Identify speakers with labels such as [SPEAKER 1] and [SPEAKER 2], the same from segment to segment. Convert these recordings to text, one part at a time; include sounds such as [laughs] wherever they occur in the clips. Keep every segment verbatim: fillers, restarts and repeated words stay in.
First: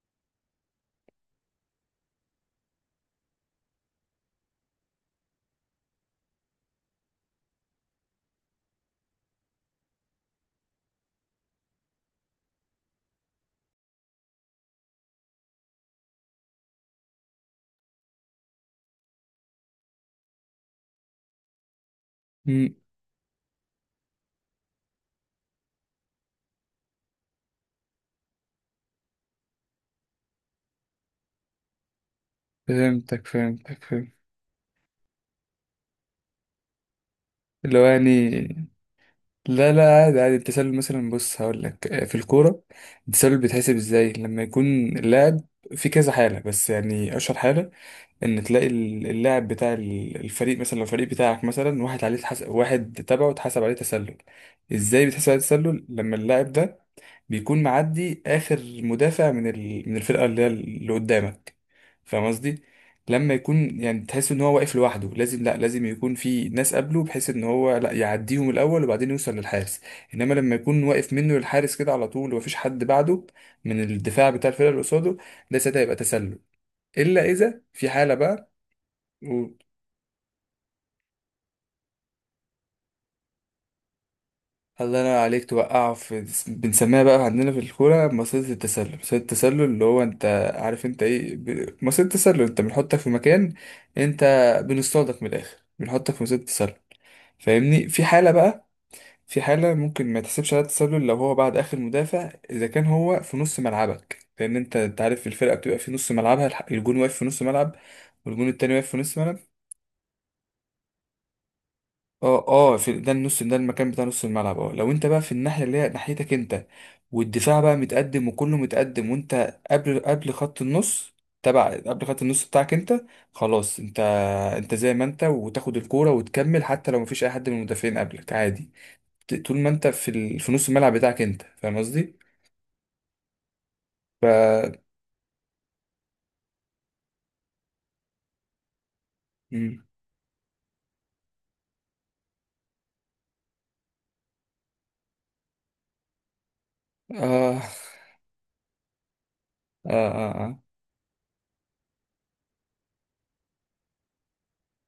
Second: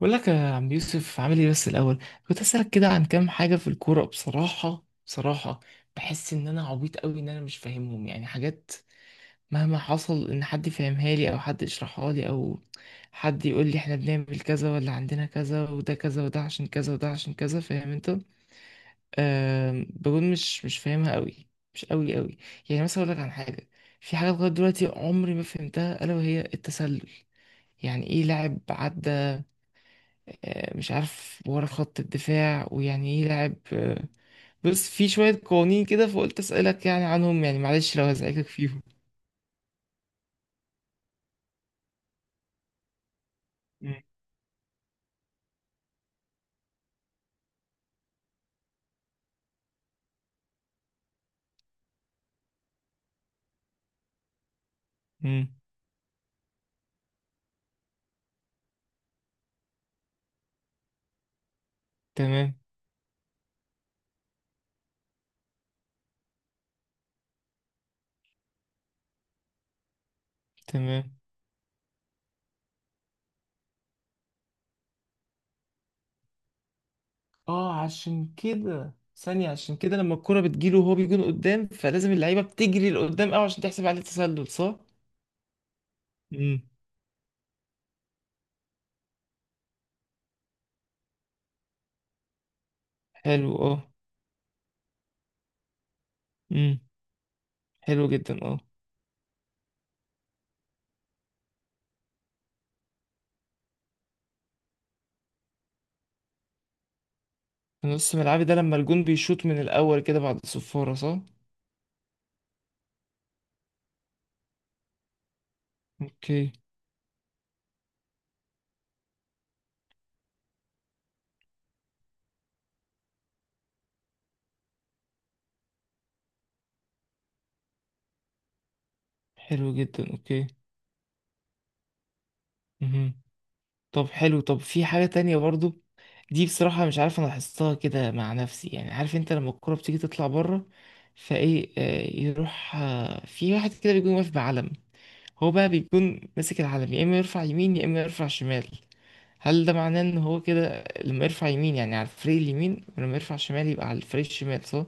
[SPEAKER 1] بقول لك يا عم يوسف، عامل ايه؟ بس الاول كنت اسالك كده عن كام حاجه في الكوره. بصراحه بصراحه بحس ان انا عبيط قوي، ان انا مش فاهمهم، يعني حاجات مهما حصل ان حد يفهمها لي او حد يشرحها لي او حد يقول لي احنا بنعمل كذا ولا عندنا كذا، وده كذا وده عشان كذا وده عشان كذا، فاهم انت؟ أه، بقول مش مش فاهمها قوي، مش قوي قوي.
[SPEAKER 2] مم.
[SPEAKER 1] يعني مثلا اقول لك عن حاجه، في حاجه لغايه دلوقتي عمري ما فهمتها الا وهي التسلل. يعني ايه لاعب عدى آه، مش عارف ورا خط الدفاع، ويعني
[SPEAKER 2] فهمتك
[SPEAKER 1] ايه لاعب
[SPEAKER 2] فهمتك
[SPEAKER 1] آه،
[SPEAKER 2] فهمت
[SPEAKER 1] بص في شوية قوانين كده، فقلت أسألك يعني عنهم، يعني
[SPEAKER 2] اللي هو
[SPEAKER 1] معلش لو
[SPEAKER 2] يعني،
[SPEAKER 1] هزعجك فيهم.
[SPEAKER 2] لا لا، عادي عادي. التسلل مثلا، بص هقول لك، آه، في الكورة التسلل بيتحسب
[SPEAKER 1] مم.
[SPEAKER 2] ازاي؟ لما يكون اللاعب في كذا حالة، بس يعني أشهر حالة ان تلاقي ال- اللاعب بتاع ال- الفريق. مثلا لو الفريق بتاعك مثلا واحد عليه اتحس- واحد تبعه اتحسب عليه تسلل، ازاي بيتحسب عليه
[SPEAKER 1] مم.
[SPEAKER 2] تسلل؟ لما اللاعب ده بيكون معدي اخر مدافع من ال... من الفرقه اللي هي اللي قدامك، فاهم
[SPEAKER 1] تمام.
[SPEAKER 2] قصدي؟ لما يكون يعني تحس ان هو واقف لوحده، لازم لا، لازم يكون في ناس قبله، بحيث ان هو لا يعديهم الاول وبعدين يوصل للحارس. انما لما يكون واقف
[SPEAKER 1] تمام.
[SPEAKER 2] منه للحارس كده على طول ومفيش حد بعده من الدفاع بتاع الفرقه اللي قصاده، ده ساعتها يبقى تسلل. الا اذا
[SPEAKER 1] اه
[SPEAKER 2] في حاله
[SPEAKER 1] عشان
[SPEAKER 2] بقى.
[SPEAKER 1] كده ثانية،
[SPEAKER 2] قول.
[SPEAKER 1] عشان كده لما الكرة بتجيله وهو بيكون قدام فلازم اللعيبة بتجري لقدام قوي عشان تحسب عليه تسلل، صح؟
[SPEAKER 2] الله ينور عليك، توقعه في...
[SPEAKER 1] مم.
[SPEAKER 2] بنسميها بقى عندنا في الكورة مصيدة التسلل. مصيدة التسلل اللي هو انت عارف انت ايه ب- مصيدة التسلل، انت بنحطك في مكان.
[SPEAKER 1] حلو اه.
[SPEAKER 2] انت بنصطادك من الاخر، بنحطك في مصيدة التسلل.
[SPEAKER 1] امم.
[SPEAKER 2] فاهمني؟ في
[SPEAKER 1] حلو
[SPEAKER 2] حالة
[SPEAKER 1] جدا اه.
[SPEAKER 2] بقى، في حالة ممكن ما تحسبش عليها التسلل لو هو بعد اخر مدافع، اذا كان هو في نص ملعبك. لان انت، انت عارف الفرقة بتبقى في نص ملعبها، الح- الجون واقف في نص ملعب
[SPEAKER 1] في نص ملعبي
[SPEAKER 2] والجون
[SPEAKER 1] ده
[SPEAKER 2] التاني
[SPEAKER 1] لما
[SPEAKER 2] واقف في
[SPEAKER 1] الجون
[SPEAKER 2] نص ملعب.
[SPEAKER 1] بيشوط من الأول كده بعد الصفارة، صح؟
[SPEAKER 2] اه اه، في ده النص، ده المكان بتاع نص الملعب. اه لو انت بقى في الناحيه اللي هي ناحيتك
[SPEAKER 1] اوكي.
[SPEAKER 2] انت، والدفاع بقى متقدم وكله متقدم وانت قبل قبل خط النص، تبع قبل خط النص بتاعك انت، خلاص انت، انت زي ما انت وتاخد الكوره وتكمل حتى لو مفيش اي حد من المدافعين قبلك، عادي. ت- طول ما
[SPEAKER 1] حلو
[SPEAKER 2] انت
[SPEAKER 1] جدا.
[SPEAKER 2] في ال...
[SPEAKER 1] اوكي.
[SPEAKER 2] في نص الملعب بتاعك انت، فاهم قصدي؟
[SPEAKER 1] مهم. طب
[SPEAKER 2] ف
[SPEAKER 1] حلو، طب في حاجة تانية برضو. دي بصراحة مش عارف أنا لاحظتها كده مع نفسي، يعني عارف أنت لما الكرة
[SPEAKER 2] مم.
[SPEAKER 1] بتيجي تطلع بره، فإيه آه، يروح آه، في واحد كده بيكون واقف بعلم. هو بقى بيكون ماسك العلم، يا إما يرفع
[SPEAKER 2] اه
[SPEAKER 1] يمين يا إما يرفع شمال. هل ده معناه
[SPEAKER 2] اه
[SPEAKER 1] إن هو
[SPEAKER 2] اه, آه.
[SPEAKER 1] كده لما يرفع يمين يعني على الفريق اليمين، ولما يرفع شمال يبقى على الفريق الشمال، صح؟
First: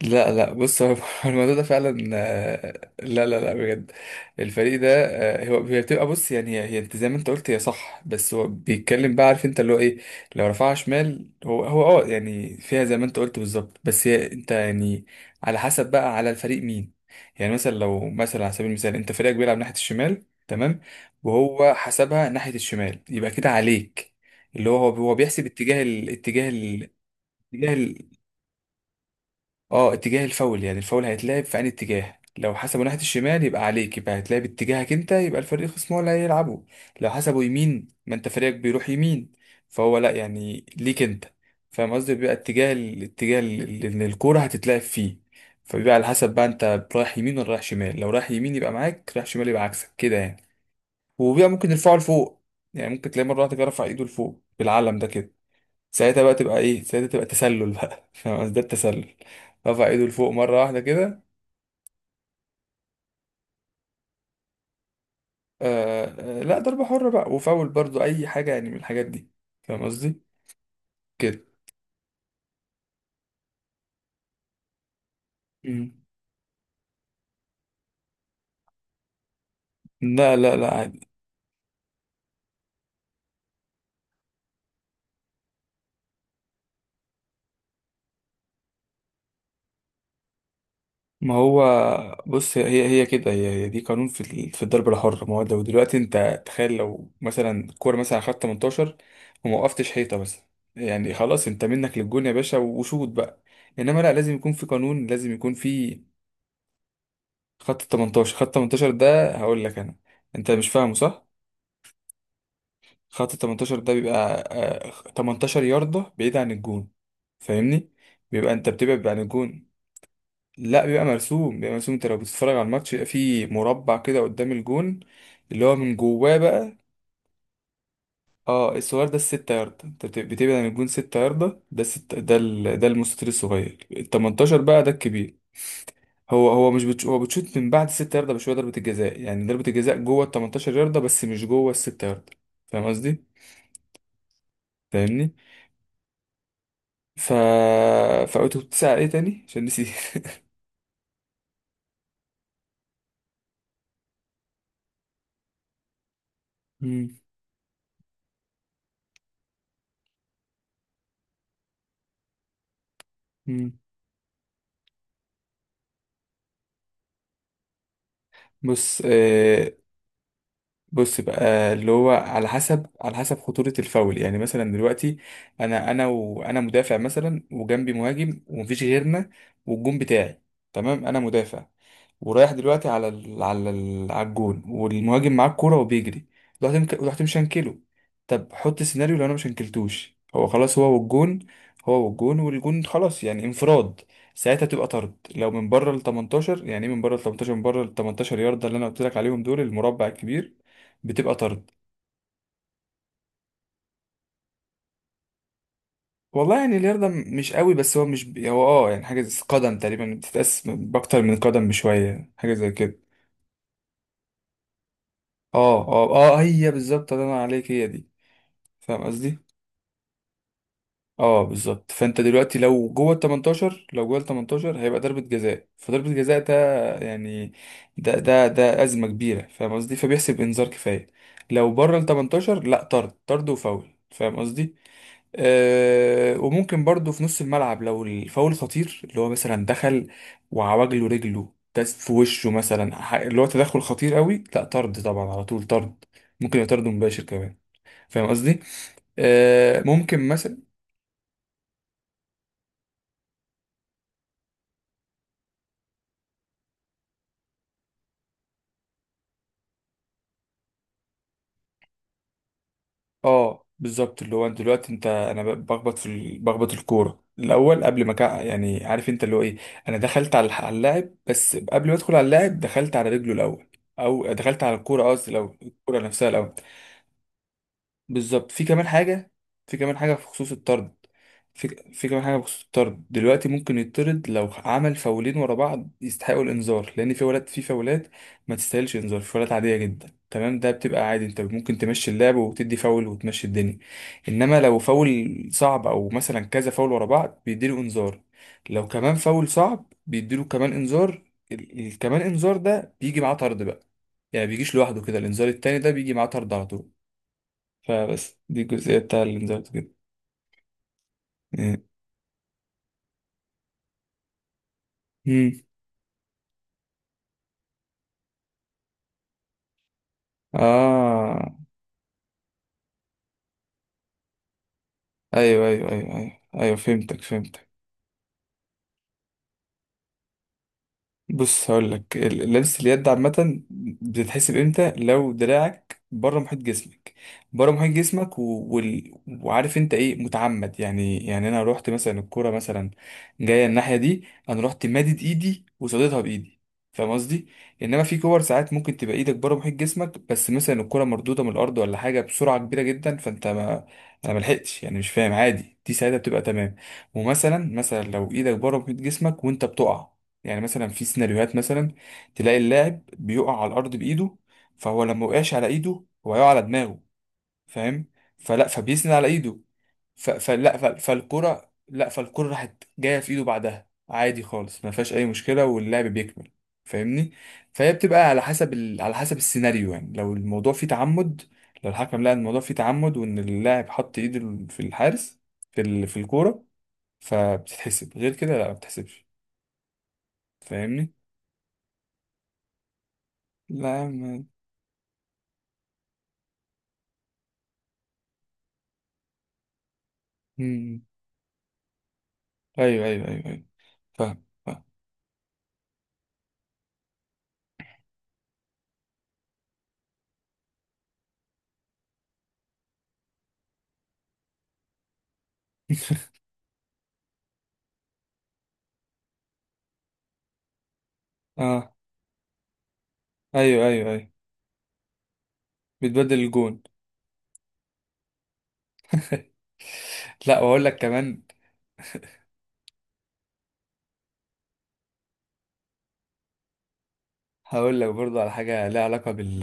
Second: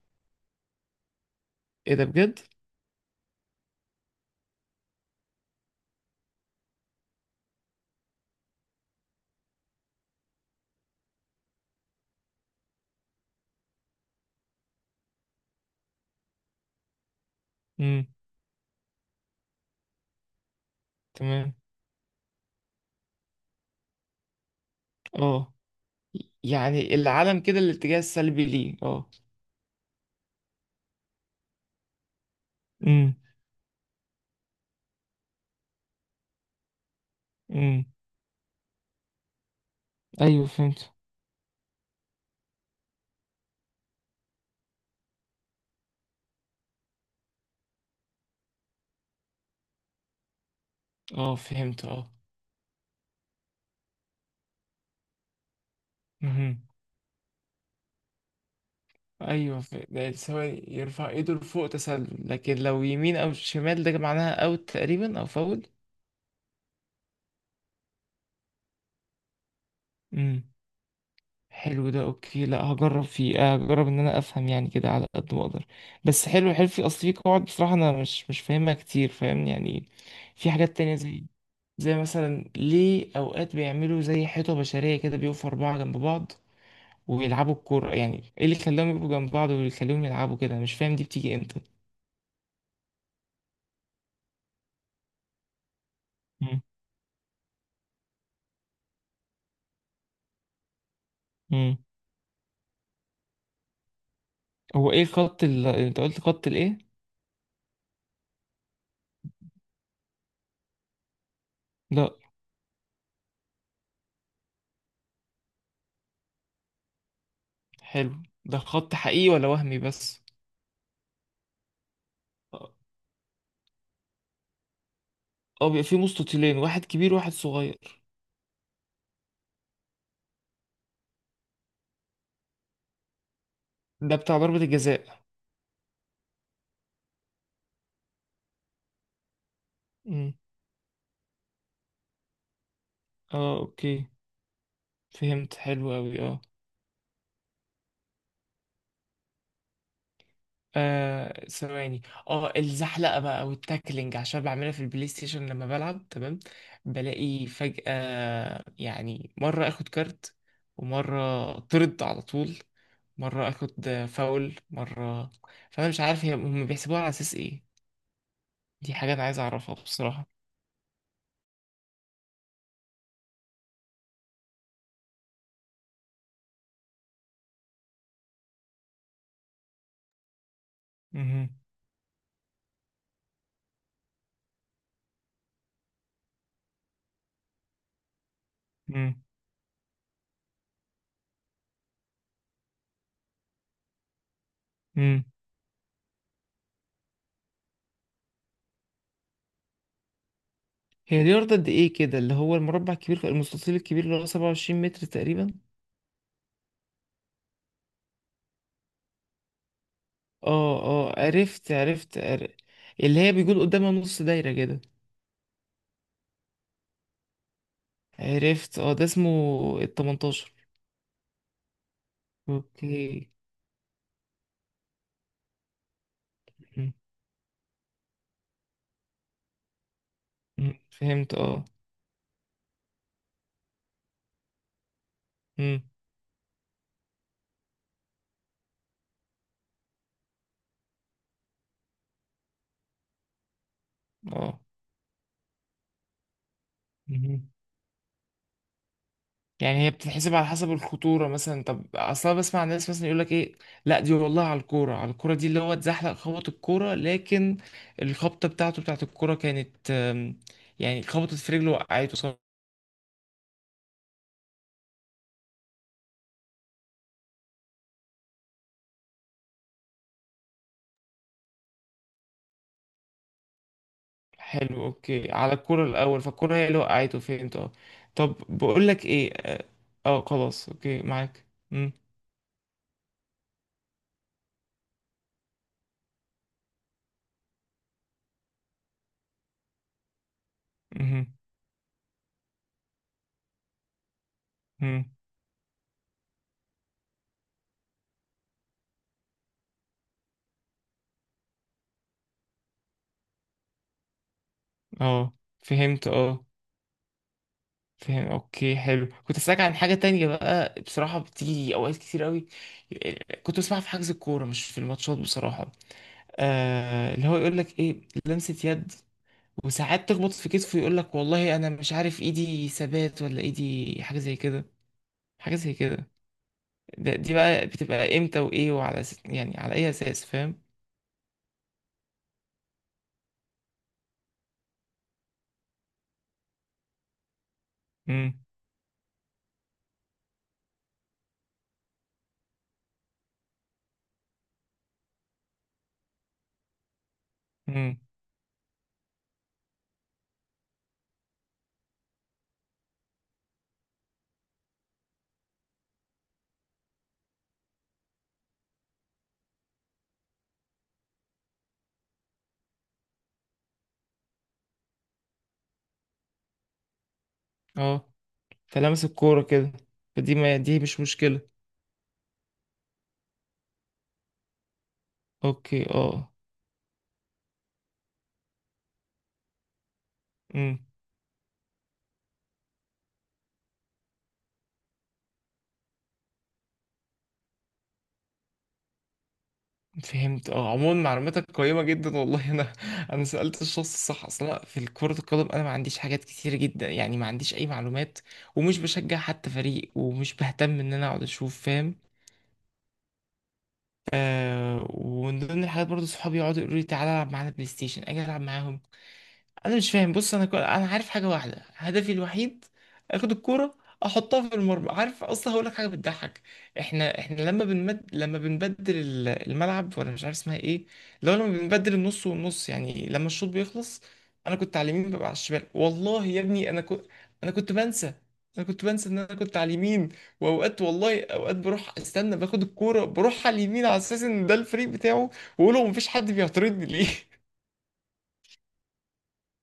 [SPEAKER 2] لا لا، بص هو [laughs] الموضوع ده
[SPEAKER 1] إيه ده
[SPEAKER 2] فعلا،
[SPEAKER 1] بجد؟
[SPEAKER 2] آه، لا لا لا، بجد. الفريق ده، آه، هو هي بتبقى، بص يعني هي، هي انت زي ما انت قلت هي صح، بس هو بيتكلم بقى، عارف انت اللي هو ايه، لو رفعها شمال هو هو اه يعني فيها زي ما انت قلت بالظبط، بس هي انت يعني على حسب بقى على الفريق مين. يعني مثلا
[SPEAKER 1] امم.
[SPEAKER 2] لو مثلا على سبيل المثال، انت فريقك بيلعب ناحية الشمال، تمام،
[SPEAKER 1] تمام.
[SPEAKER 2] وهو حسبها ناحية الشمال، يبقى كده عليك. اللي هو هو هو بيحسب
[SPEAKER 1] اه.
[SPEAKER 2] اتجاه. الاتجاه،
[SPEAKER 1] يعني العلم كده
[SPEAKER 2] الاتجاه
[SPEAKER 1] الاتجاه السلبي ليه اه.
[SPEAKER 2] اه اتجاه الفاول، يعني الفاول هيتلعب في انهي اتجاه، لو حسبه ناحية
[SPEAKER 1] امم.
[SPEAKER 2] الشمال يبقى عليك، يبقى هيتلعب اتجاهك انت، يبقى الفريق الخصم هو اللي هيلعبه. لو حسبه
[SPEAKER 1] امم.
[SPEAKER 2] يمين ما انت فريقك بيروح يمين، فهو لا
[SPEAKER 1] ايوه
[SPEAKER 2] يعني
[SPEAKER 1] فهمت.
[SPEAKER 2] ليك انت. فاهم قصدي؟ بيبقى اتجاه، الاتجاه اللي الكورة هتتلعب فيه. فبيبقى على حسب بقى، انت رايح يمين ولا رايح شمال؟ لو رايح يمين يبقى معاك، رايح شمال يبقى عكسك كده يعني.
[SPEAKER 1] اه
[SPEAKER 2] وبيبقى ممكن
[SPEAKER 1] فهمت.
[SPEAKER 2] الفاول
[SPEAKER 1] اه.
[SPEAKER 2] فوق، يعني ممكن تلاقي مرة واحدة كده رفع ايده لفوق بالعلم ده كده، ساعتها بقى تبقى
[SPEAKER 1] مهم.
[SPEAKER 2] ايه؟ ساعتها تبقى تسلل بقى [laughs] فاهم قصدي؟ ده التسلل.
[SPEAKER 1] ايوه، ف-
[SPEAKER 2] رفع ايده
[SPEAKER 1] ده
[SPEAKER 2] لفوق مره
[SPEAKER 1] ثواني
[SPEAKER 2] واحده
[SPEAKER 1] يرفع
[SPEAKER 2] كده.
[SPEAKER 1] ايده لفوق تسلل، لكن لو يمين او شمال ده معناها اوت تقريبا او فاول.
[SPEAKER 2] آه. آه لا، ضربه حره بقى وفاول برضو اي حاجه يعني من الحاجات دي. فاهم قصدي؟
[SPEAKER 1] امم.
[SPEAKER 2] كده.
[SPEAKER 1] حلو ده، اوكي. لا هجرب فيه، آه، هجرب ان انا افهم يعني كده على قد ما اقدر.
[SPEAKER 2] مم.
[SPEAKER 1] بس حلو حلو، في اصل في قواعد بصراحه انا مش مش فاهمها كتير، فاهمني؟ يعني
[SPEAKER 2] لا
[SPEAKER 1] في
[SPEAKER 2] لا لا،
[SPEAKER 1] حاجات تانية
[SPEAKER 2] عادي.
[SPEAKER 1] زي، زي مثلا ليه اوقات بيعملوا زي حيطه بشريه كده بيقفوا اربعه جنب بعض ويلعبوا الكوره. يعني ايه اللي خلاهم يبقوا جنب بعض ويخليهم يلعبوا كده؟ مش فاهم دي
[SPEAKER 2] ما
[SPEAKER 1] بتيجي امتى.
[SPEAKER 2] هو بص هي هي كده هي, هي دي قانون في ال- في الضربه الحره. ما هو لو دلوقتي انت تخيل لو مثلا الكوره مثلا خدت تمنتاشر وما وقفتش حيطه مثلا، يعني خلاص انت
[SPEAKER 1] مم.
[SPEAKER 2] منك للجون يا باشا وشوط بقى. انما لا، لازم يكون في
[SPEAKER 1] هو ايه
[SPEAKER 2] قانون، لازم
[SPEAKER 1] الخط
[SPEAKER 2] يكون
[SPEAKER 1] اللي
[SPEAKER 2] في
[SPEAKER 1] انت قلت، خط الايه؟
[SPEAKER 2] خط ال تمنتاشر. خط تمنتاشر ده هقول لك انا، انت مش فاهمه صح؟
[SPEAKER 1] لا.
[SPEAKER 2] خط ال تمنتاشر ده بيبقى، آه، تمنتاشر ياردة بعيد عن الجون، فاهمني؟
[SPEAKER 1] حلو
[SPEAKER 2] بيبقى
[SPEAKER 1] ده
[SPEAKER 2] انت
[SPEAKER 1] خط
[SPEAKER 2] بتبعد عن
[SPEAKER 1] حقيقي ولا
[SPEAKER 2] الجون.
[SPEAKER 1] وهمي بس؟
[SPEAKER 2] لا بيبقى مرسوم، بيبقى مرسوم، انت لو بتتفرج على
[SPEAKER 1] اه.
[SPEAKER 2] الماتش بيبقى فيه مربع كده قدام الجون، اللي
[SPEAKER 1] آه،
[SPEAKER 2] هو
[SPEAKER 1] بيبقى
[SPEAKER 2] من
[SPEAKER 1] فيه
[SPEAKER 2] جواه
[SPEAKER 1] مستطيلين،
[SPEAKER 2] بقى.
[SPEAKER 1] واحد كبير وواحد صغير.
[SPEAKER 2] اه الصغير ده الستة ياردة، انت بت- بتبعد عن الجون ستة ياردة، ده الست، ده ال... ده المستطيل الصغير، ال
[SPEAKER 1] ده بتاع ضربة
[SPEAKER 2] تمنتاشر بقى ده
[SPEAKER 1] الجزاء؟
[SPEAKER 2] الكبير. هو هو مش بتش... هو بتشوت من بعد الست ياردة بشوية، ضربة الجزاء يعني ضربة الجزاء جوه ال
[SPEAKER 1] امم.
[SPEAKER 2] تمنتاشر ياردة بس مش جوه الست ياردة. فاهم قصدي؟
[SPEAKER 1] اه اوكي.
[SPEAKER 2] فاهمني؟
[SPEAKER 1] فهمت. حلو اوي اه.
[SPEAKER 2] ف فقلت كنت ساعة ايه تاني؟ عشان نسيت.
[SPEAKER 1] آه، ثواني. اه، الزحلقة بقى والتاكلينج، عشان بعملها في البلاي ستيشن لما بلعب. تمام.
[SPEAKER 2] [laughs] مم.
[SPEAKER 1] بلاقي فجأة يعني مرة اخد كارت، ومرة طرد على طول، مرة
[SPEAKER 2] مم.
[SPEAKER 1] اخد فاول، مرة. فانا مش عارف هي- هم بيحسبوها على اساس ايه. دي
[SPEAKER 2] بص
[SPEAKER 1] حاجة أنا عايز
[SPEAKER 2] آه...
[SPEAKER 1] أعرفها بصراحة.
[SPEAKER 2] بص بقى اللي هو على حسب، على حسب خطورة الفاول. يعني مثلا دلوقتي انا انا وانا مدافع مثلا وجنبي مهاجم ومفيش غيرنا والجون بتاعي، تمام، انا
[SPEAKER 1] مهم.
[SPEAKER 2] مدافع ورايح دلوقتي على ال... على ال... على الجون والمهاجم معاه الكورة وبيجري، رحت مك... رحت مشنكله. طب حط سيناريو
[SPEAKER 1] مم.
[SPEAKER 2] لو انا مشنكلتوش هو، خلاص هو والجون، هو والجون والجون خلاص يعني انفراد. ساعتها تبقى طرد
[SPEAKER 1] مم.
[SPEAKER 2] لو من بره ال تمنتاشر. يعني ايه من بره ال تمنتاشر؟ من بره ال تمنتاشر يارده، اللي انا قلت لك عليهم دول المربع الكبير،
[SPEAKER 1] هي
[SPEAKER 2] بتبقى
[SPEAKER 1] دي أرض قد
[SPEAKER 2] طرد.
[SPEAKER 1] إيه كده، اللي هو المربع الكبير، المستطيل الكبير اللي هو سبعة وعشرين متر تقريبا.
[SPEAKER 2] والله يعني اليردة مش قوي، بس هو مش ب... هو اه يعني حاجة زي قدم تقريبا، بتتقاس
[SPEAKER 1] اه اه،
[SPEAKER 2] بأكتر من قدم
[SPEAKER 1] عرفت عرفت
[SPEAKER 2] بشوية، حاجة
[SPEAKER 1] عر...
[SPEAKER 2] زي كده.
[SPEAKER 1] اللي هي بيكون قدامها نص دايرة كده.
[SPEAKER 2] اه اه اه، هي بالظبط، الله ينور عليك، هي دي.
[SPEAKER 1] عرفت اه،
[SPEAKER 2] فاهم
[SPEAKER 1] ده اسمه
[SPEAKER 2] قصدي؟
[SPEAKER 1] ال تمنتاشر.
[SPEAKER 2] اه بالظبط. فانت دلوقتي لو جوه ال
[SPEAKER 1] اوكي.
[SPEAKER 2] تمنتاشر، لو جوه ال تمنتاشر هيبقى ضربة جزاء. فضربة جزاء ده
[SPEAKER 1] مم.
[SPEAKER 2] يعني، ده ده ده أزمة كبيرة. فاهم قصدي؟ فبيحسب إنذار
[SPEAKER 1] مم.
[SPEAKER 2] كفاية.
[SPEAKER 1] فهمت اه.
[SPEAKER 2] لو بره ال ثمانية عشر لا، طرد. طرد وفاول. فاهم قصدي؟
[SPEAKER 1] مم.
[SPEAKER 2] آه، وممكن برضو في نص الملعب لو الفاول خطير، اللي هو مثلا دخل وعوجله رجله داس في وشه مثلا، ح- اللي هو تدخل خطير قوي،
[SPEAKER 1] اه.
[SPEAKER 2] لا طرد طبعا، على طول طرد. ممكن يبقى طرد مباشر
[SPEAKER 1] مهم.
[SPEAKER 2] كمان. فاهم قصدي. آه،
[SPEAKER 1] يعني هي
[SPEAKER 2] ممكن
[SPEAKER 1] بتتحسب على
[SPEAKER 2] مثلا.
[SPEAKER 1] حسب الخطورة مثلا. طب أصلا بسمع ناس مثلا يقول لك إيه، لا دي والله على الكورة، على الكورة دي اللي هو اتزحلق خبط الكورة، لكن الخبطة بتاعته بتاعت الكورة كانت آم، يعني خبطت في رجله وقعته، صح.
[SPEAKER 2] اه بالظبط، اللي هو انت دلوقتي انت، انا ب- بخبط في ال- بخبط الكوره الاول قبل ما كا- يعني عارف انت اللي هو ايه، انا دخلت على الح- على اللاعب، بس قبل ما ادخل على اللاعب دخلت على رجله الاول، او دخلت على
[SPEAKER 1] حلو
[SPEAKER 2] الكوره قصدي
[SPEAKER 1] أوكي، على
[SPEAKER 2] الاول،
[SPEAKER 1] الكورة
[SPEAKER 2] الكوره
[SPEAKER 1] الأول،
[SPEAKER 2] نفسها الاول.
[SPEAKER 1] فالكورة هي اللي وقعته. فهمت أه. طب
[SPEAKER 2] بالظبط. في كمان
[SPEAKER 1] بقول لك
[SPEAKER 2] حاجة.
[SPEAKER 1] إيه، أه.
[SPEAKER 2] في كمان حاجة في
[SPEAKER 1] آه،
[SPEAKER 2] خصوص
[SPEAKER 1] خلاص
[SPEAKER 2] الطرد.
[SPEAKER 1] أوكي معاك.
[SPEAKER 2] في,
[SPEAKER 1] مم،
[SPEAKER 2] في كمان حاجة بخصوص الطرد. دلوقتي ممكن يطرد لو عمل فاولين ورا بعض يستحقوا الإنذار، لأن في ولاد في فاولات ما تستاهلش إنذار، في فاولات عادية جدا، تمام؟ ده بتبقى عادي،
[SPEAKER 1] مهم.
[SPEAKER 2] أنت ممكن تمشي اللعب وتدي فاول وتمشي الدنيا. إنما لو
[SPEAKER 1] مم.
[SPEAKER 2] فاول صعب، أو مثلا كذا فاول ورا بعض بيديله إنذار، لو كمان فاول صعب بيديله كمان إنذار. ال- ال- كمان إنذار ده بيجي معاه طرد بقى. يعني بيجيش لوحده كده،
[SPEAKER 1] أه
[SPEAKER 2] الإنذار التاني ده
[SPEAKER 1] فهمت
[SPEAKER 2] بيجي معاه
[SPEAKER 1] أه.
[SPEAKER 2] طرد على طول.
[SPEAKER 1] فاهم
[SPEAKER 2] فبس دي
[SPEAKER 1] اوكي
[SPEAKER 2] الجزئية
[SPEAKER 1] حلو.
[SPEAKER 2] بتاع
[SPEAKER 1] كنت
[SPEAKER 2] الانذار
[SPEAKER 1] اسالك عن
[SPEAKER 2] كده.
[SPEAKER 1] حاجه تانية بقى بصراحه، بتيجي اوقات كتير قوي، كنت بسمعها في حجز الكوره مش في الماتشات
[SPEAKER 2] مم.
[SPEAKER 1] بصراحه. آه اللي هو يقول لك ايه، لمسه يد. وساعات تخبط في كتفه، يقول لك والله
[SPEAKER 2] اه،
[SPEAKER 1] انا مش عارف ايدي ثبات ولا ايدي، حاجه زي كده. حاجه
[SPEAKER 2] ايوه
[SPEAKER 1] زي
[SPEAKER 2] ايوه
[SPEAKER 1] كده.
[SPEAKER 2] ايوه ايوه ايوه
[SPEAKER 1] ده،
[SPEAKER 2] فهمتك
[SPEAKER 1] دي بقى
[SPEAKER 2] فهمت
[SPEAKER 1] بتبقى امتى وايه وعلى أس... يعني على اي اساس، فاهم؟
[SPEAKER 2] بص هقول لك لبس اليد عامة بتتحسب امتى؟ لو دراعك بره محيط جسمك، بره محيط
[SPEAKER 1] امم.
[SPEAKER 2] جسمك، و... وال... وعارف انت ايه، متعمد يعني. يعني انا رحت مثلا، الكرة مثلا جاية الناحية دي، انا رحت مادد ايدي وصديتها بايدي. فاهم قصدي؟
[SPEAKER 1] امم.
[SPEAKER 2] انما في كور ساعات ممكن تبقى ايدك بره محيط جسمك، بس مثلا الكرة مردودة من الارض ولا حاجة بسرعة كبيرة جدا، فانت ما، انا ملحقتش يعني مش فاهم، عادي دي ساعتها بتبقى تمام. ومثلا مثلا لو ايدك بره محيط جسمك وانت بتقع، يعني مثلا في سيناريوهات، مثلا تلاقي اللاعب بيقع على الارض بايده، فهو لما وقعش على ايده هو يقع على دماغه، فاهم؟
[SPEAKER 1] اه.
[SPEAKER 2] فلا،
[SPEAKER 1] فلمس
[SPEAKER 2] فبيسند على
[SPEAKER 1] الكوره
[SPEAKER 2] ايده.
[SPEAKER 1] كده.
[SPEAKER 2] ف-
[SPEAKER 1] فدي، ما
[SPEAKER 2] فلا،
[SPEAKER 1] دي
[SPEAKER 2] ف-
[SPEAKER 1] مش مشكله.
[SPEAKER 2] فالكرة لا، فالكرة راحت جاية في ايده بعدها عادي خالص، ما فيهاش اي مشكلة
[SPEAKER 1] اوكي
[SPEAKER 2] واللعب
[SPEAKER 1] اه.
[SPEAKER 2] بيكمل. فاهمني؟ فهي بتبقى على حسب ال... على حسب السيناريو. يعني لو الموضوع
[SPEAKER 1] امم.
[SPEAKER 2] فيه تعمد، لو الحكم لقى إن الموضوع فيه تعمد وان اللاعب حط ايده في الحارس في ال... في الكورة، فبتتحسب. غير كده لا، ما بتتحسبش.
[SPEAKER 1] فهمت اه. عموما
[SPEAKER 2] فاهمني؟
[SPEAKER 1] معلوماتك قيمة جدا والله، انا انا سألت الشخص
[SPEAKER 2] لا.
[SPEAKER 1] الصح اصلا في كرة القدم. انا ما عنديش حاجات كتير جدا، يعني ما عنديش اي معلومات، ومش بشجع حتى فريق، ومش بهتم ان
[SPEAKER 2] مم.
[SPEAKER 1] انا اقعد اشوف، فاهم؟
[SPEAKER 2] ايوه ايوه ايوه ايوه فاهم فاهم.
[SPEAKER 1] آه، ومن ضمن الحاجات برضو صحابي يقعدوا يقولوا لي تعالى العب معانا بلاي ستيشن، اجي العب معاهم. انا مش فاهم، بص، انا كل... انا عارف حاجه واحده، هدفي الوحيد اخد الكوره احطها في المرمى. عارف اصلا، هقول لك حاجه
[SPEAKER 2] [laughs]
[SPEAKER 1] بتضحك. احنا احنا لما بنمد... لما بنبدل ال- الملعب، ولا مش عارف اسمها ايه، لو لما
[SPEAKER 2] اه،
[SPEAKER 1] بنبدل النص والنص يعني لما الشوط
[SPEAKER 2] ايوه
[SPEAKER 1] بيخلص،
[SPEAKER 2] ايوه ايوه
[SPEAKER 1] انا كنت على اليمين ببقى على الشمال. والله
[SPEAKER 2] بتبدل
[SPEAKER 1] يا ابني انا
[SPEAKER 2] الجون.
[SPEAKER 1] كنت، انا كنت بنسى. انا كنت بنسى ان انا كنت
[SPEAKER 2] [laughs]
[SPEAKER 1] على اليمين،
[SPEAKER 2] لا،
[SPEAKER 1] واوقات
[SPEAKER 2] واقول لك
[SPEAKER 1] والله
[SPEAKER 2] كمان،
[SPEAKER 1] اوقات بروح استنى باخد الكوره بروح على اليمين على اساس ان ده الفريق بتاعه، واقول له مفيش حد بيعترضني ليه.
[SPEAKER 2] هقول لك برضو على حاجه ليها علاقه بال،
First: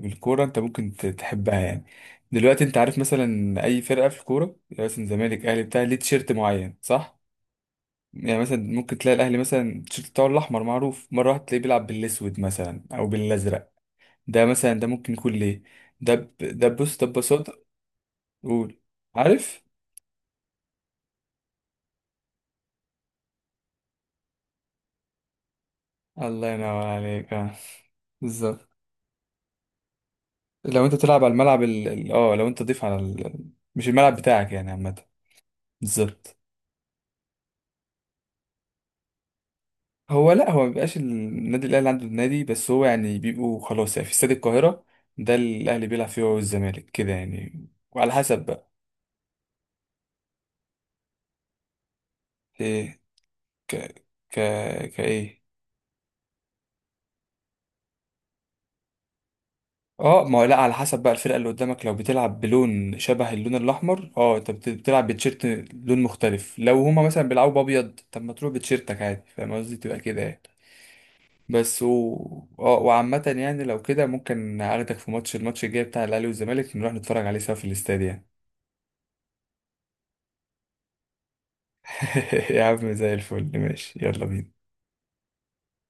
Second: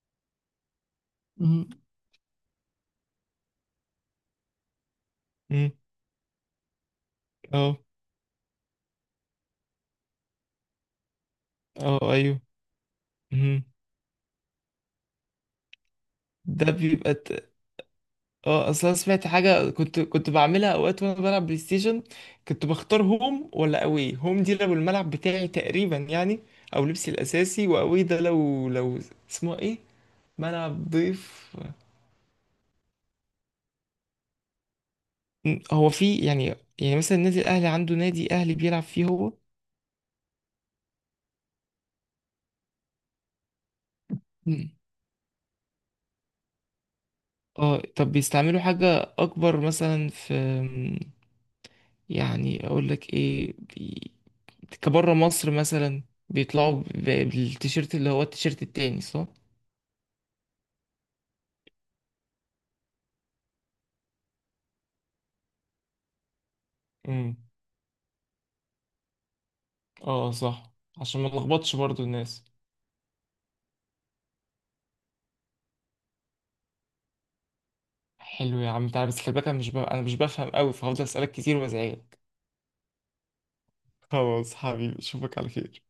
[SPEAKER 2] بالكوره انت ممكن ت- تحبها يعني.
[SPEAKER 1] [laughs]
[SPEAKER 2] دلوقتي انت عارف مثلا اي فرقه في الكوره يعني، مثلا زمالك، اهلي،
[SPEAKER 1] مم.
[SPEAKER 2] بتاع ليه تيشيرت معين صح؟
[SPEAKER 1] امم.
[SPEAKER 2] يعني مثلا ممكن تلاقي الاهلي مثلا التيشيرت بتاعه الاحمر معروف، مره واحده تلاقيه بيلعب
[SPEAKER 1] اه.
[SPEAKER 2] بالاسود
[SPEAKER 1] ايوه.
[SPEAKER 2] مثلا او
[SPEAKER 1] مهم.
[SPEAKER 2] بالازرق. ده مثلا ده ممكن يكون ليه. ده ب... ده
[SPEAKER 1] ده
[SPEAKER 2] بص، ده
[SPEAKER 1] بيبقى ت-
[SPEAKER 2] ببساطه.
[SPEAKER 1] اه
[SPEAKER 2] قول.
[SPEAKER 1] اصل انا سمعت
[SPEAKER 2] عارف
[SPEAKER 1] حاجه كنت كنت بعملها اوقات وانا بلعب بلاي ستيشن. كنت بختار هوم ولا اوي، هوم دي لو الملعب بتاعي تقريبا يعني،
[SPEAKER 2] الله
[SPEAKER 1] او
[SPEAKER 2] ينور
[SPEAKER 1] لبسي
[SPEAKER 2] عليك، اه
[SPEAKER 1] الاساسي، واوي ده لو
[SPEAKER 2] بالظبط.
[SPEAKER 1] لو اسمه ايه،
[SPEAKER 2] لو
[SPEAKER 1] ملعب
[SPEAKER 2] انت تلعب على
[SPEAKER 1] ضيف.
[SPEAKER 2] الملعب ال... ال- اه لو انت تضيف على ال... مش الملعب بتاعك يعني عامة.
[SPEAKER 1] م، هو في
[SPEAKER 2] بالظبط.
[SPEAKER 1] يعني. يعني مثلا النادي الاهلي عنده نادي اهلي بيلعب فيه هو.
[SPEAKER 2] هو لا، هو ما بيبقاش النادي الاهلي عنده النادي بس، هو يعني بيبقوا خلاص يعني في استاد
[SPEAKER 1] م.
[SPEAKER 2] القاهرة، ده الاهلي بيلعب فيه هو والزمالك كده يعني،
[SPEAKER 1] اه
[SPEAKER 2] وعلى
[SPEAKER 1] طب
[SPEAKER 2] حسب
[SPEAKER 1] بيستعملوا
[SPEAKER 2] بقى.
[SPEAKER 1] حاجه اكبر مثلا في، يعني اقول
[SPEAKER 2] ايه.
[SPEAKER 1] لك ايه،
[SPEAKER 2] ك ك
[SPEAKER 1] كبره
[SPEAKER 2] كايه.
[SPEAKER 1] مصر مثلا، بيطلعوا ب- بالتيشيرت اللي هو التيشيرت التاني، صح؟
[SPEAKER 2] اه ما هو لا، على حسب بقى الفرقة اللي قدامك، لو بتلعب بلون شبه اللون الاحمر اه انت بت- بتلعب بتيشيرت لون مختلف. لو هما مثلا
[SPEAKER 1] امم.
[SPEAKER 2] بيلعبوا بابيض، طب ما تروح بتيشيرتك عادي، فاهم قصدي؟ تبقى كده
[SPEAKER 1] اه
[SPEAKER 2] يعني.
[SPEAKER 1] صح، عشان ما نلخبطش
[SPEAKER 2] بس و...
[SPEAKER 1] برضو الناس.
[SPEAKER 2] اه وعامة يعني، لو كده ممكن اخدك في ماتش، الماتش الجاي بتاع الاهلي والزمالك نروح نتفرج عليه سوا في الاستاد يعني.
[SPEAKER 1] حلو يا عم تعالى، بس خلي بالك انا مش ب... انا مش بفهم قوي، فهفضل اسالك كتير وازعجك.
[SPEAKER 2] [laughs] يا عم زي الفل، ماشي، يلا بينا.
[SPEAKER 1] خلاص حبيبي، اشوفك على خير.